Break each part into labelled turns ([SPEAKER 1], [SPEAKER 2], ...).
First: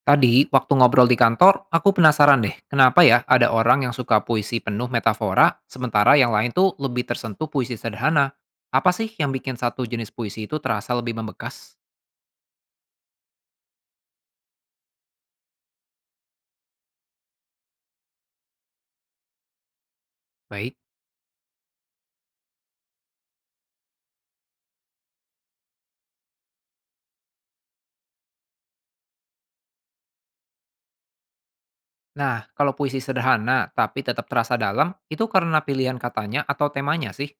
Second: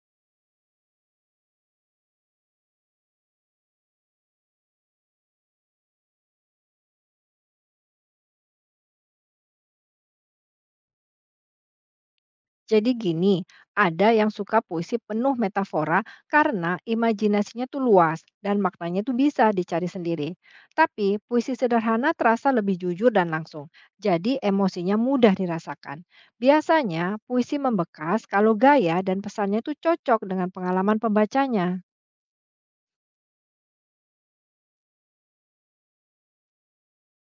[SPEAKER 1] Tadi, waktu ngobrol di kantor, aku penasaran deh, kenapa ya ada orang yang suka puisi penuh metafora, sementara yang lain tuh lebih tersentuh puisi sederhana. Apa sih yang bikin satu jenis puisi itu terasa lebih membekas?
[SPEAKER 2] Jadi gini, ada yang suka puisi penuh metafora karena imajinasinya tuh luas dan maknanya tuh bisa dicari sendiri.
[SPEAKER 1] Baik.
[SPEAKER 2] Tapi puisi sederhana terasa lebih jujur dan langsung. Jadi emosinya mudah dirasakan. Biasanya puisi membekas kalau gaya dan pesannya tuh cocok dengan pengalaman pembacanya.
[SPEAKER 1] Nah, kalau puisi sederhana tapi tetap terasa dalam, itu karena pilihan katanya atau temanya sih?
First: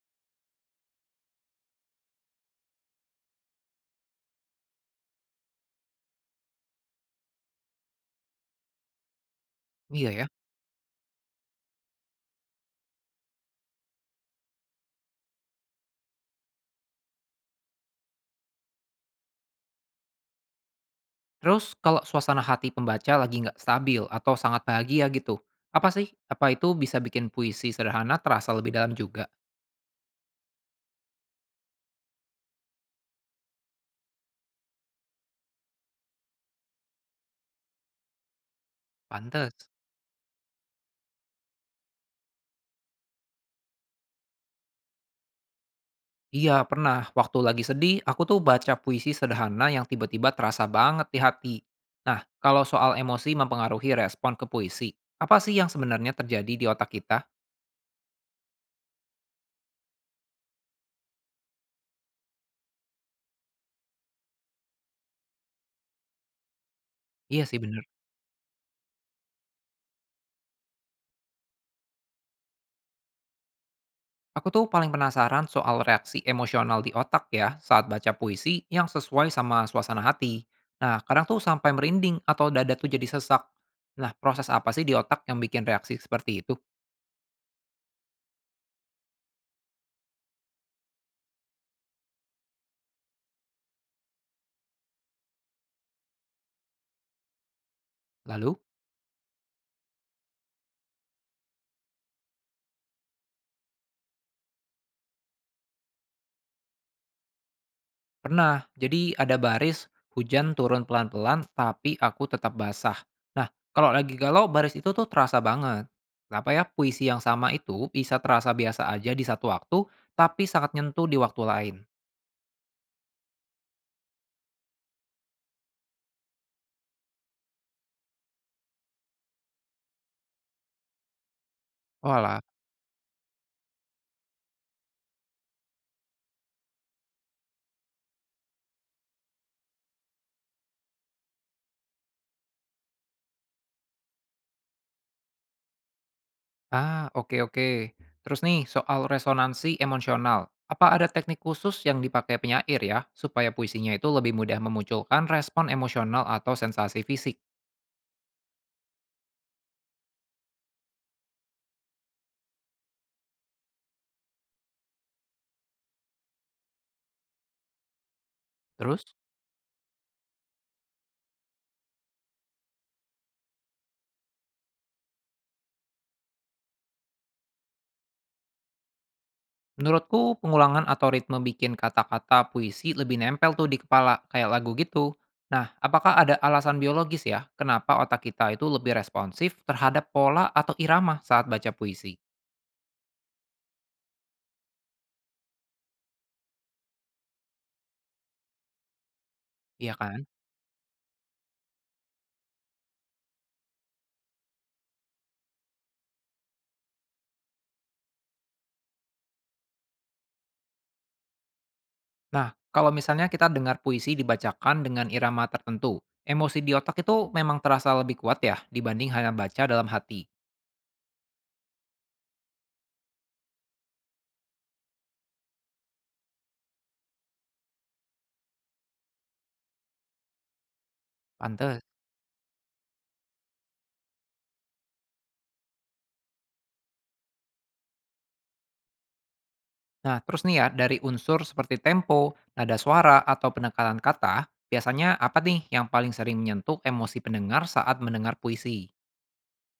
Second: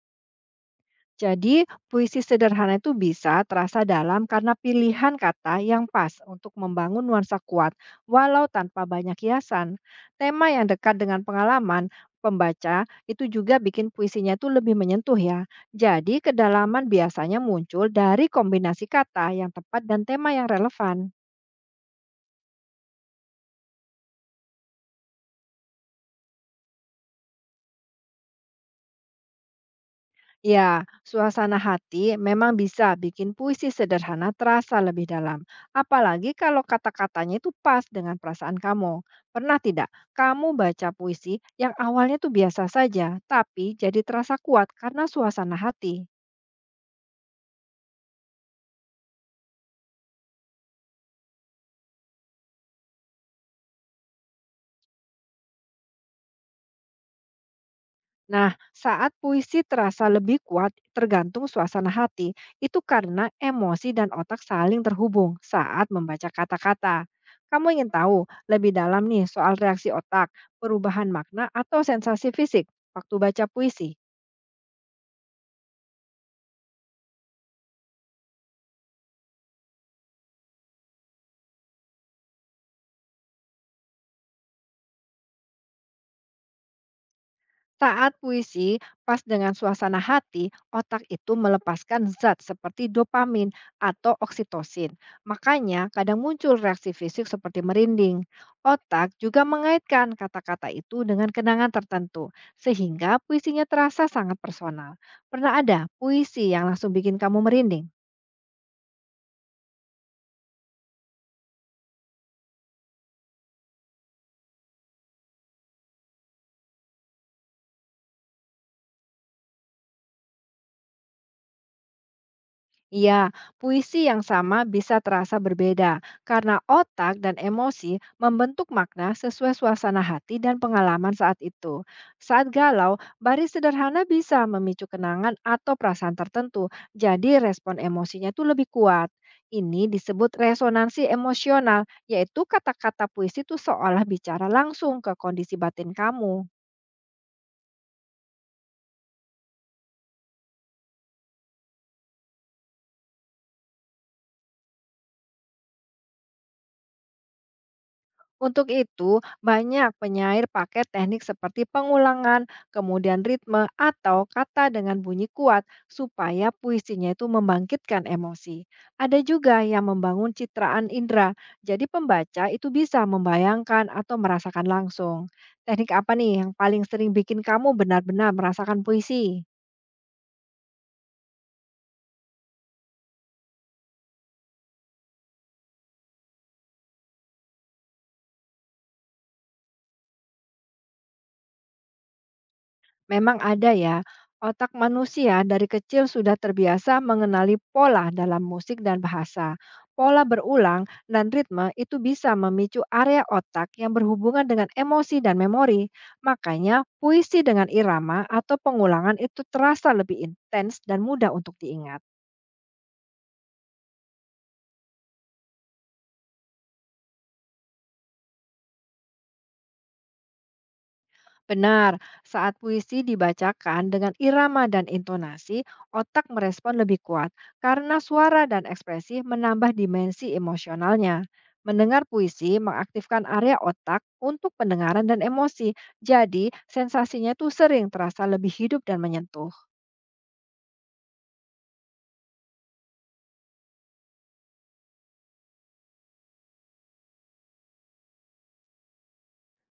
[SPEAKER 2] Jadi, puisi sederhana itu bisa terasa dalam karena pilihan kata yang pas untuk membangun nuansa kuat, walau tanpa banyak hiasan.
[SPEAKER 1] Iya ya.
[SPEAKER 2] Tema yang dekat dengan pengalaman pembaca itu juga bikin puisinya itu lebih menyentuh ya. Jadi, kedalaman biasanya muncul dari kombinasi kata yang tepat dan tema yang relevan.
[SPEAKER 1] Terus kalau suasana hati pembaca lagi nggak stabil atau sangat bahagia gitu, apa sih? Apa itu bisa bikin puisi sederhana terasa lebih dalam juga?
[SPEAKER 2] Ya, suasana hati memang bisa bikin puisi sederhana terasa lebih dalam. Apalagi kalau kata-katanya itu pas dengan perasaan kamu. Pernah
[SPEAKER 1] Pantes.
[SPEAKER 2] tidak kamu baca puisi yang awalnya tuh biasa saja, tapi jadi terasa kuat karena suasana hati?
[SPEAKER 1] Iya, pernah. Waktu lagi sedih, aku tuh baca puisi sederhana yang tiba-tiba terasa banget di hati. Nah, kalau soal emosi mempengaruhi respon ke puisi, apa sih yang sebenarnya terjadi di otak kita?
[SPEAKER 2] Nah, saat puisi terasa lebih kuat tergantung suasana hati, itu karena emosi dan otak saling terhubung saat membaca kata-kata.
[SPEAKER 1] Iya sih
[SPEAKER 2] Kamu
[SPEAKER 1] bener.
[SPEAKER 2] ingin tahu lebih dalam nih soal reaksi otak, perubahan makna, atau sensasi fisik waktu baca puisi?
[SPEAKER 1] Aku tuh paling penasaran soal reaksi emosional di otak ya saat baca puisi yang sesuai sama suasana hati. Nah, kadang tuh sampai merinding atau dada tuh jadi sesak. Nah, proses apa sih di otak yang bikin reaksi seperti itu?
[SPEAKER 2] Saat puisi pas dengan suasana hati, otak itu melepaskan zat seperti dopamin atau oksitosin. Makanya kadang muncul reaksi fisik seperti merinding.
[SPEAKER 1] Lalu?
[SPEAKER 2] Otak juga mengaitkan kata-kata itu dengan kenangan tertentu, sehingga puisinya terasa sangat personal. Pernah ada puisi yang langsung bikin kamu merinding?
[SPEAKER 1] Pernah. Jadi ada baris, hujan turun pelan-pelan, tapi aku tetap basah. Nah, kalau lagi galau, baris itu tuh terasa banget. Kenapa ya puisi yang sama itu bisa terasa biasa aja di satu waktu, tapi sangat nyentuh di waktu lain?
[SPEAKER 2] Iya, puisi yang sama bisa terasa berbeda karena otak dan emosi membentuk makna sesuai suasana hati dan pengalaman saat itu.
[SPEAKER 1] Walah.
[SPEAKER 2] Saat galau, baris sederhana bisa memicu kenangan atau perasaan tertentu, jadi respon emosinya itu lebih kuat. Ini disebut resonansi emosional, yaitu kata-kata puisi itu seolah bicara langsung ke kondisi batin kamu.
[SPEAKER 1] Ah, oke oke. Terus nih, soal resonansi emosional. Apa ada teknik khusus yang dipakai penyair ya, supaya puisinya itu lebih mudah memunculkan respon emosional atau sensasi fisik?
[SPEAKER 2] Untuk itu, banyak penyair pakai teknik seperti pengulangan, kemudian ritme, atau kata dengan bunyi kuat supaya puisinya itu membangkitkan emosi.
[SPEAKER 1] Terus?
[SPEAKER 2] Ada juga yang membangun citraan indera, jadi pembaca itu bisa membayangkan atau merasakan langsung. Teknik apa nih yang paling sering bikin kamu benar-benar merasakan puisi?
[SPEAKER 1] Menurutku, pengulangan atau ritme bikin kata-kata puisi lebih nempel tuh di kepala, kayak lagu gitu. Nah, apakah ada alasan biologis ya, kenapa otak kita itu lebih responsif terhadap pola atau irama saat baca puisi?
[SPEAKER 2] Memang ada ya, otak manusia dari kecil sudah terbiasa mengenali pola dalam musik dan bahasa.
[SPEAKER 1] Iya kan?
[SPEAKER 2] Pola berulang dan ritme itu bisa memicu area otak yang berhubungan dengan emosi dan memori. Makanya, puisi dengan irama atau pengulangan itu terasa lebih intens dan mudah untuk diingat.
[SPEAKER 1] Nah, kalau misalnya kita dengar puisi dibacakan dengan irama tertentu, emosi di otak itu memang terasa lebih kuat ya dibanding hanya baca dalam hati.
[SPEAKER 2] Benar, saat puisi dibacakan dengan irama dan intonasi, otak merespon lebih kuat karena suara dan ekspresi menambah dimensi emosionalnya.
[SPEAKER 1] Pantes.
[SPEAKER 2] Mendengar puisi mengaktifkan area otak untuk pendengaran dan emosi, jadi sensasinya tuh sering terasa lebih hidup dan menyentuh.
[SPEAKER 1] Nah, terus nih ya, dari unsur seperti tempo, nada suara, atau penekanan kata, biasanya apa nih yang paling sering menyentuh emosi pendengar saat mendengar puisi?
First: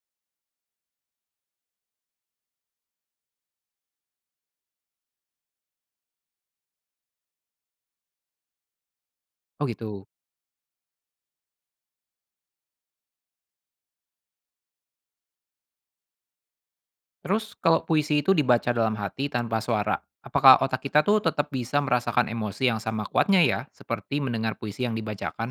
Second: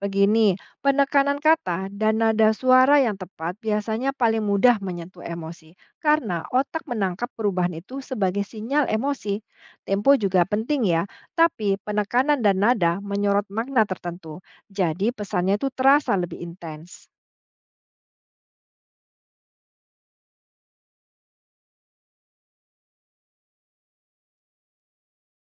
[SPEAKER 2] Begini, penekanan kata dan nada suara yang tepat biasanya paling mudah menyentuh emosi, karena otak menangkap perubahan itu sebagai sinyal emosi.
[SPEAKER 1] Oh gitu.
[SPEAKER 2] Tempo juga penting ya, tapi penekanan dan nada menyorot makna tertentu, jadi pesannya itu terasa lebih intens.
[SPEAKER 1] Terus kalau puisi itu dibaca dalam hati tanpa suara, apakah otak kita tuh tetap bisa merasakan emosi yang sama kuatnya ya, seperti mendengar puisi yang dibacakan?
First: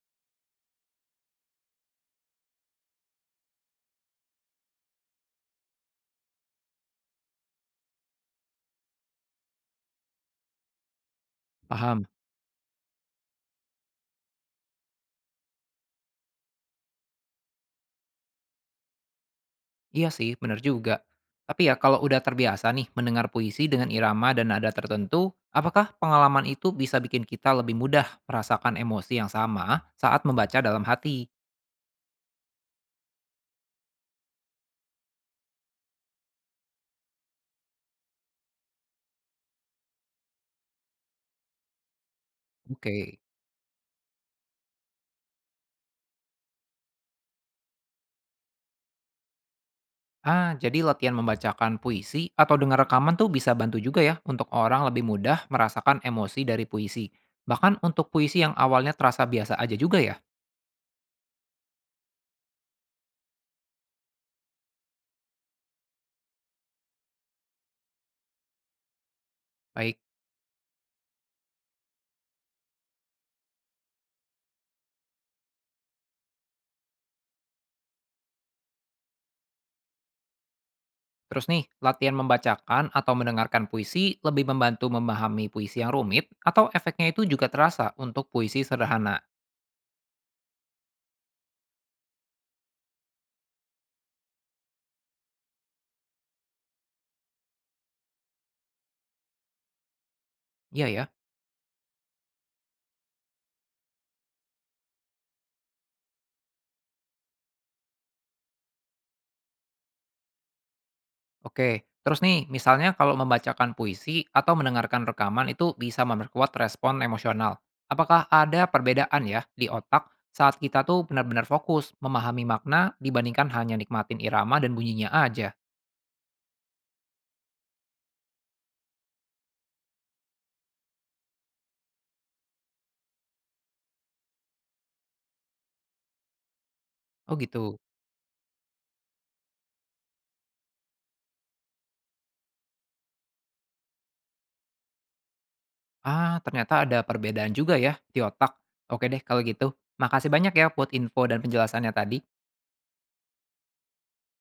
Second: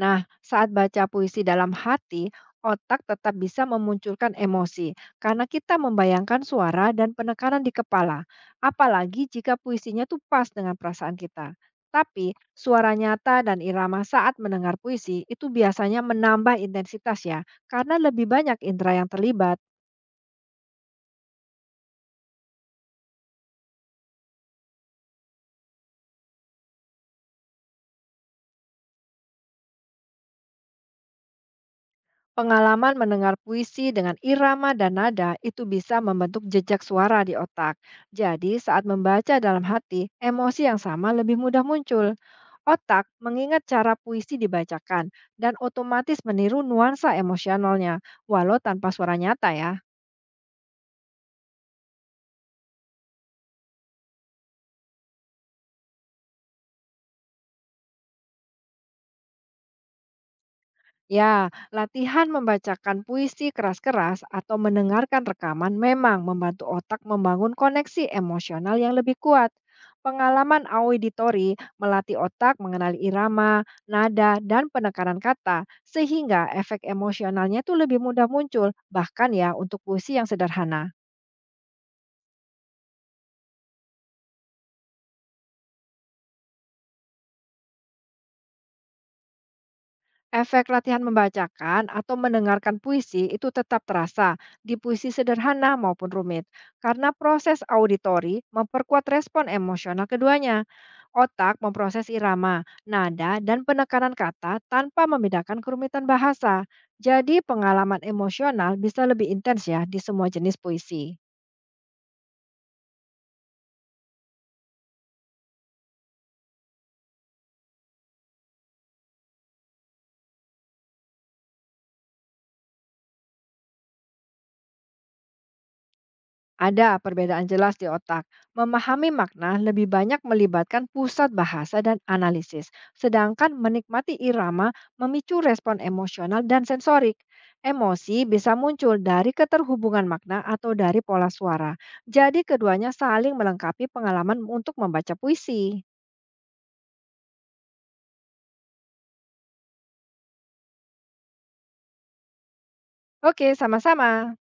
[SPEAKER 2] Nah, saat baca puisi dalam hati, otak tetap bisa memunculkan emosi karena kita membayangkan suara dan penekanan di kepala, apalagi jika puisinya tuh pas dengan perasaan kita.
[SPEAKER 1] Paham?
[SPEAKER 2] Tapi suara nyata dan irama saat mendengar puisi itu biasanya menambah intensitas ya, karena lebih banyak indera yang terlibat.
[SPEAKER 1] Iya sih, bener juga. Tapi ya kalau udah terbiasa nih mendengar puisi dengan irama dan nada tertentu, apakah pengalaman itu bisa bikin kita lebih mudah merasakan emosi yang sama saat membaca dalam hati?
[SPEAKER 2] Pengalaman mendengar puisi dengan irama dan nada itu bisa membentuk jejak suara di otak. Jadi, saat membaca dalam hati, emosi yang sama lebih mudah muncul. Otak
[SPEAKER 1] Oke.
[SPEAKER 2] mengingat cara puisi dibacakan dan otomatis meniru nuansa emosionalnya, walau tanpa suara nyata ya.
[SPEAKER 1] Ah, jadi latihan membacakan puisi atau dengar rekaman tuh bisa bantu juga ya untuk orang lebih mudah merasakan emosi dari puisi. Bahkan untuk puisi yang awalnya terasa biasa aja juga ya.
[SPEAKER 2] Ya, latihan membacakan puisi keras-keras atau mendengarkan rekaman memang membantu otak membangun koneksi emosional yang lebih kuat.
[SPEAKER 1] Baik.
[SPEAKER 2] Pengalaman auditori melatih otak mengenali irama, nada, dan penekanan kata, sehingga efek emosionalnya itu lebih mudah muncul, bahkan ya untuk puisi yang sederhana.
[SPEAKER 1] Terus nih, latihan membacakan atau mendengarkan puisi lebih membantu memahami puisi yang rumit atau efeknya itu juga terasa untuk puisi sederhana.
[SPEAKER 2] Efek latihan membacakan atau mendengarkan puisi itu tetap terasa di puisi sederhana maupun rumit, karena proses auditori memperkuat respon emosional keduanya.
[SPEAKER 1] Iya ya.
[SPEAKER 2] Otak memproses irama, nada, dan penekanan kata tanpa membedakan kerumitan bahasa. Jadi, pengalaman emosional bisa lebih intens ya di semua jenis puisi.
[SPEAKER 1] Oke. Terus nih, misalnya kalau membacakan puisi atau mendengarkan rekaman itu bisa memperkuat respon emosional. Apakah ada perbedaan ya di otak saat kita tuh benar-benar fokus memahami makna dibandingkan hanya nikmatin irama dan bunyinya aja?
[SPEAKER 2] Ada perbedaan jelas di otak. Memahami makna lebih banyak melibatkan pusat bahasa dan analisis, sedangkan menikmati irama memicu respon emosional dan sensorik.
[SPEAKER 1] Oh gitu.
[SPEAKER 2] Emosi bisa muncul dari keterhubungan makna atau dari pola suara. Jadi keduanya saling melengkapi pengalaman untuk membaca puisi.
[SPEAKER 1] Ah, ternyata ada perbedaan juga ya di otak. Oke deh kalau gitu. Makasih banyak ya buat info dan penjelasannya tadi.
[SPEAKER 2] Oke, sama-sama.